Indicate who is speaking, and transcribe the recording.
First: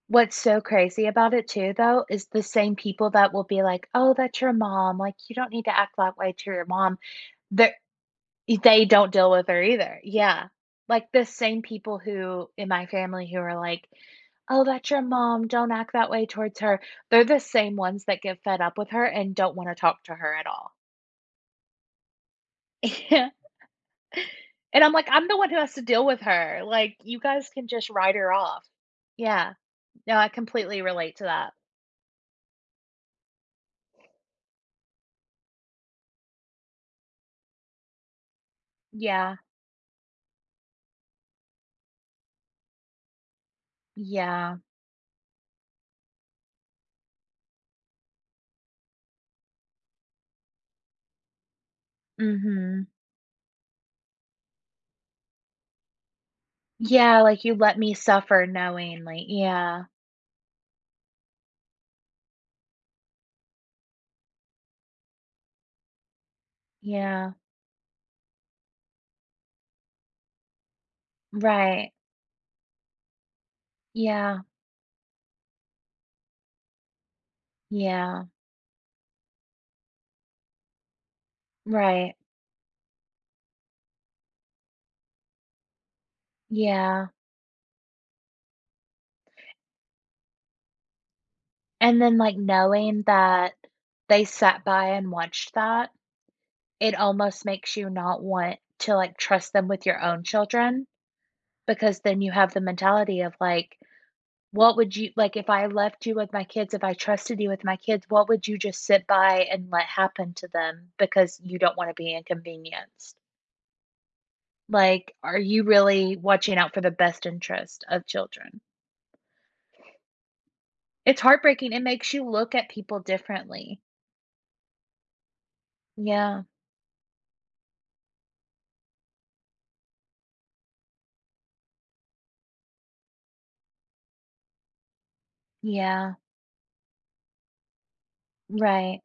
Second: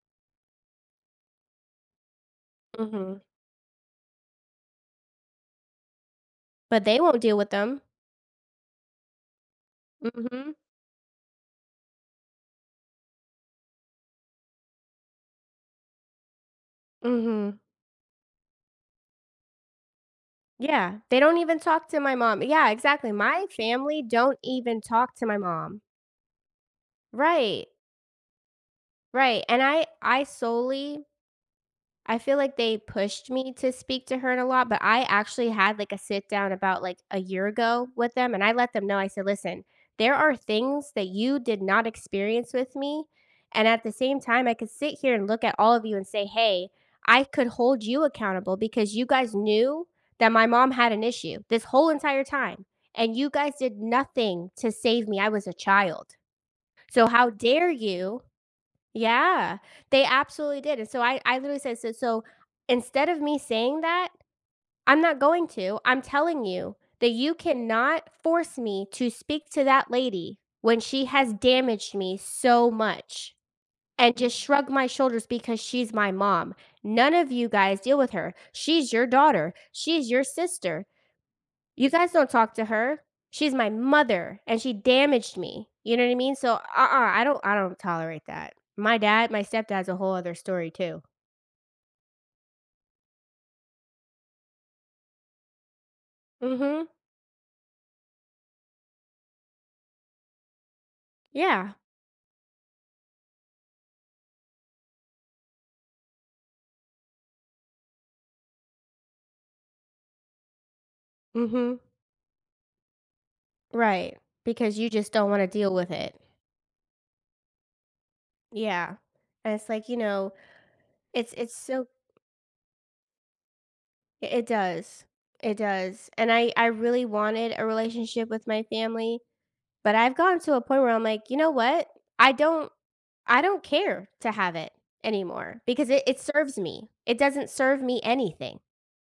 Speaker 1: What's so crazy about it too, though, is the same people
Speaker 2: Mhm.
Speaker 1: that will be like, "Oh, that's your mom, like you don't need to act that way to your
Speaker 2: But
Speaker 1: mom."
Speaker 2: they won't deal with
Speaker 1: Th
Speaker 2: them.
Speaker 1: e they don't deal with her either, yeah,
Speaker 2: Mhm.
Speaker 1: like, the same people who in my family who are like, "Oh, that's your mom, don't act that way towards her." They're the
Speaker 2: Mhm.
Speaker 1: same ones that get fed up with her, and don't want to talk to her at all.
Speaker 2: Yeah, they don't even talk to my mom, yeah, exactly,
Speaker 1: Yeah.
Speaker 2: my family don't even
Speaker 1: And I'm like,
Speaker 2: talk to
Speaker 1: I'm
Speaker 2: my
Speaker 1: the one who has
Speaker 2: mom.
Speaker 1: to deal with her, like, you guys can
Speaker 2: Right.
Speaker 1: just write her off.
Speaker 2: Right,
Speaker 1: Yeah,
Speaker 2: and I
Speaker 1: no,
Speaker 2: I
Speaker 1: I completely
Speaker 2: solely
Speaker 1: relate to that.
Speaker 2: I feel like they pushed me to speak to her a lot, but I actually had, like, a sit-down about, like, a year ago with them, and I let them know, I said,
Speaker 1: Yeah.
Speaker 2: "Listen, there are things that you did not experience with me." and at the same time, I
Speaker 1: Yeah.
Speaker 2: could sit here and look at all of you, and say, "Hey, I could hold you accountable because you guys knew that my mom had an issue this whole entire time,
Speaker 1: Mhm.
Speaker 2: and you guys did nothing to save me. I was a child. So
Speaker 1: Yeah,
Speaker 2: how
Speaker 1: "Like, you
Speaker 2: dare
Speaker 1: let me
Speaker 2: you?"
Speaker 1: suffer knowingly,"
Speaker 2: Yeah,
Speaker 1: yeah.
Speaker 2: they absolutely did, and so I I literally said, "So so instead of me saying that, I'm not going to, I'm telling you that
Speaker 1: Yeah.
Speaker 2: you cannot force me to speak to that lady when she has
Speaker 1: Right.
Speaker 2: damaged me so much, and just
Speaker 1: Yeah.
Speaker 2: shrug my shoulders because she's my mom. None of you guys deal with
Speaker 1: Yeah.
Speaker 2: her, she's your daughter, she's your sister, you guys
Speaker 1: Right.
Speaker 2: don't talk to her, she's my mother and she damaged me." You know what I mean, so, uh-uh,
Speaker 1: Yeah.
Speaker 2: I don't I don't tolerate that. My dad, my stepdad's a whole other story too.
Speaker 1: And then, like, knowing that they sat by and watched that,
Speaker 2: Mhm.
Speaker 1: it almost makes you not want to, like, trust them with your own children,
Speaker 2: Yeah.
Speaker 1: because then you have the mentality of like, what would you like, if I left you with my kids, if I trusted you with my kids, what would you just sit by, and let happen to them because you don't
Speaker 2: Mhm.
Speaker 1: want to be inconvenienced?
Speaker 2: Right, because you just
Speaker 1: Like,
Speaker 2: don't
Speaker 1: are
Speaker 2: want to
Speaker 1: you
Speaker 2: deal with it.
Speaker 1: really watching out for the best interest of children?
Speaker 2: Yeah, and it's, like you know,
Speaker 1: It's
Speaker 2: it's it's
Speaker 1: heartbreaking, it
Speaker 2: so
Speaker 1: makes you look at people differently.
Speaker 2: I it does, it does, and
Speaker 1: Yeah.
Speaker 2: I I really wanted a relationship with my family, but I've gotten to a point where I'm like, "You know what? I don't I don't care to have it anymore," because it
Speaker 1: Yeah.
Speaker 2: it serves me, it doesn't serve me anything.
Speaker 1: Right.